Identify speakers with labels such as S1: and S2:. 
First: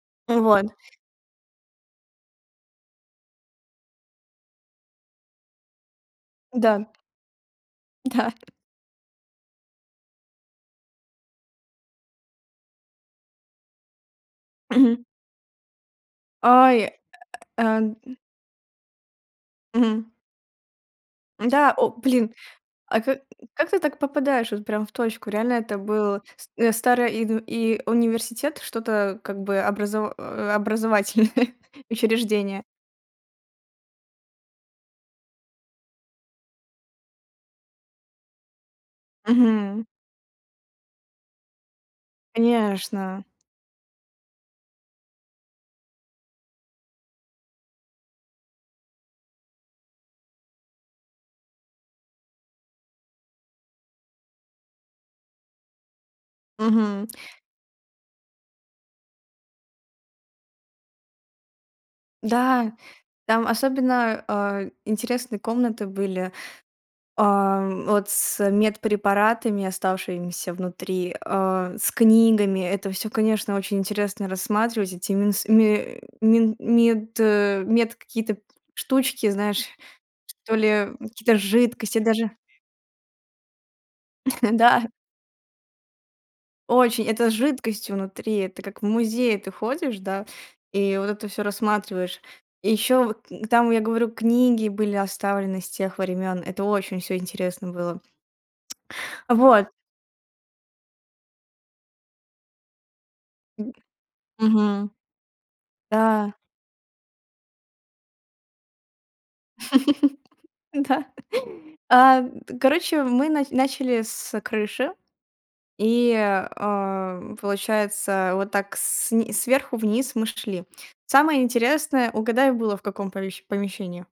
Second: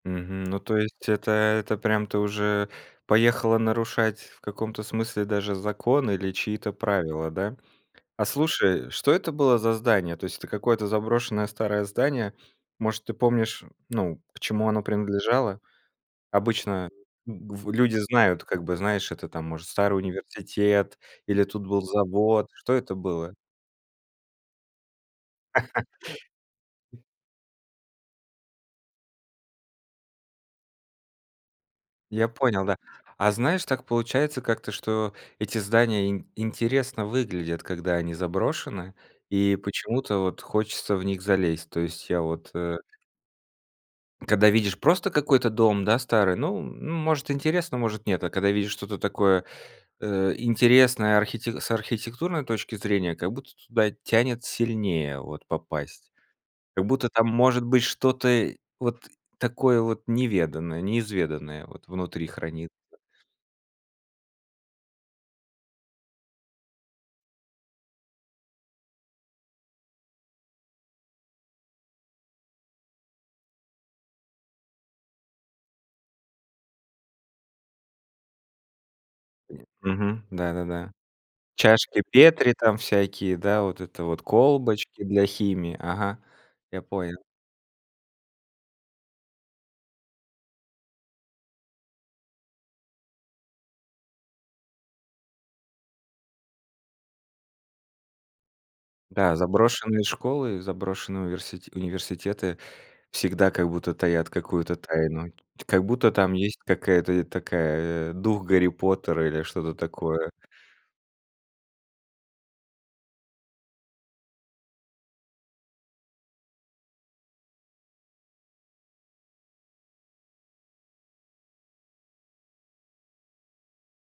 S1: Мгм. Ну
S2: Вот.
S1: то есть это это прям ты уже поехала нарушать в каком-то смысле даже закон или чьи-то
S2: Да.
S1: правила, да? А
S2: Да.
S1: слушай, что это было за здание? То есть, это какое-то заброшенное старое здание? Может ты помнишь, ну к чему оно
S2: Мгм.
S1: принадлежало?
S2: Ой,
S1: Обычно н
S2: э.
S1: в
S2: Н
S1: люди знают, как бы, знаешь, это там, может, старый
S2: Мгм.
S1: университет или тут
S2: Да,
S1: был
S2: о блин,
S1: завод, что это
S2: а ка
S1: было?
S2: как ты так попадаешь вот прям в точку? Реально это был с э, старое и ну и университет, что-то как бы образо э, образовательное
S1: Я
S2: учреждение.
S1: понял, да. А знаешь, так получается как-то, что эти здания ин интересно выглядят, когда они заброшены, и
S2: Мгм.
S1: почему-то вот хочется в них залезть. То есть я вот, э
S2: Конечно.
S1: Когда видишь просто какой-то дом да старый, ну ну может интересно, может нет, а когда видишь что-то такое, э, интересное архи с архитектурной точки зрения, как будто туда тянет сильнее вот попасть. Как
S2: Мгм.
S1: будто там может быть что-то, э, вот такое вот неведанное, неизведанное вот внутри хранится.
S2: Да, там особенно, а, интересные комнаты были. А, вот с медпрепаратами, оставшимися внутри, а, с книгами. Это всё, конечно, очень интересно рассматривать. Эти минс мэ мин мед мед какие-то штучки, знаешь,
S1: Мгм. Да,
S2: что
S1: да,
S2: ли
S1: да.
S2: какие-то жидкости
S1: Чашки
S2: даже.
S1: Петри там всякие, да вот это вот,
S2: Да.
S1: колбочки для химии. Ага, я
S2: Очень.
S1: понял.
S2: Это с жидкостью внутри. Это как в музее ты ходишь, да, и вот это всё рассматриваешь. И еще вот н там, я говорю, книги были оставлены с тех времён. Это очень всё интересно было.
S1: Да,
S2: Вот.
S1: заброшенные школы, заброшенные уверсити университеты всегда как будто таят какую-то
S2: Мгм.
S1: тайну. Как будто
S2: Да.
S1: там есть какая-то, э, такая, э, дух Гарри Поттера или что-то такое.
S2: Да. А т короче, мы на начали с крыши. И, а, получается вот так сн сверху вниз мы шли. Самое интересное, угадай было в каком помещ помещении?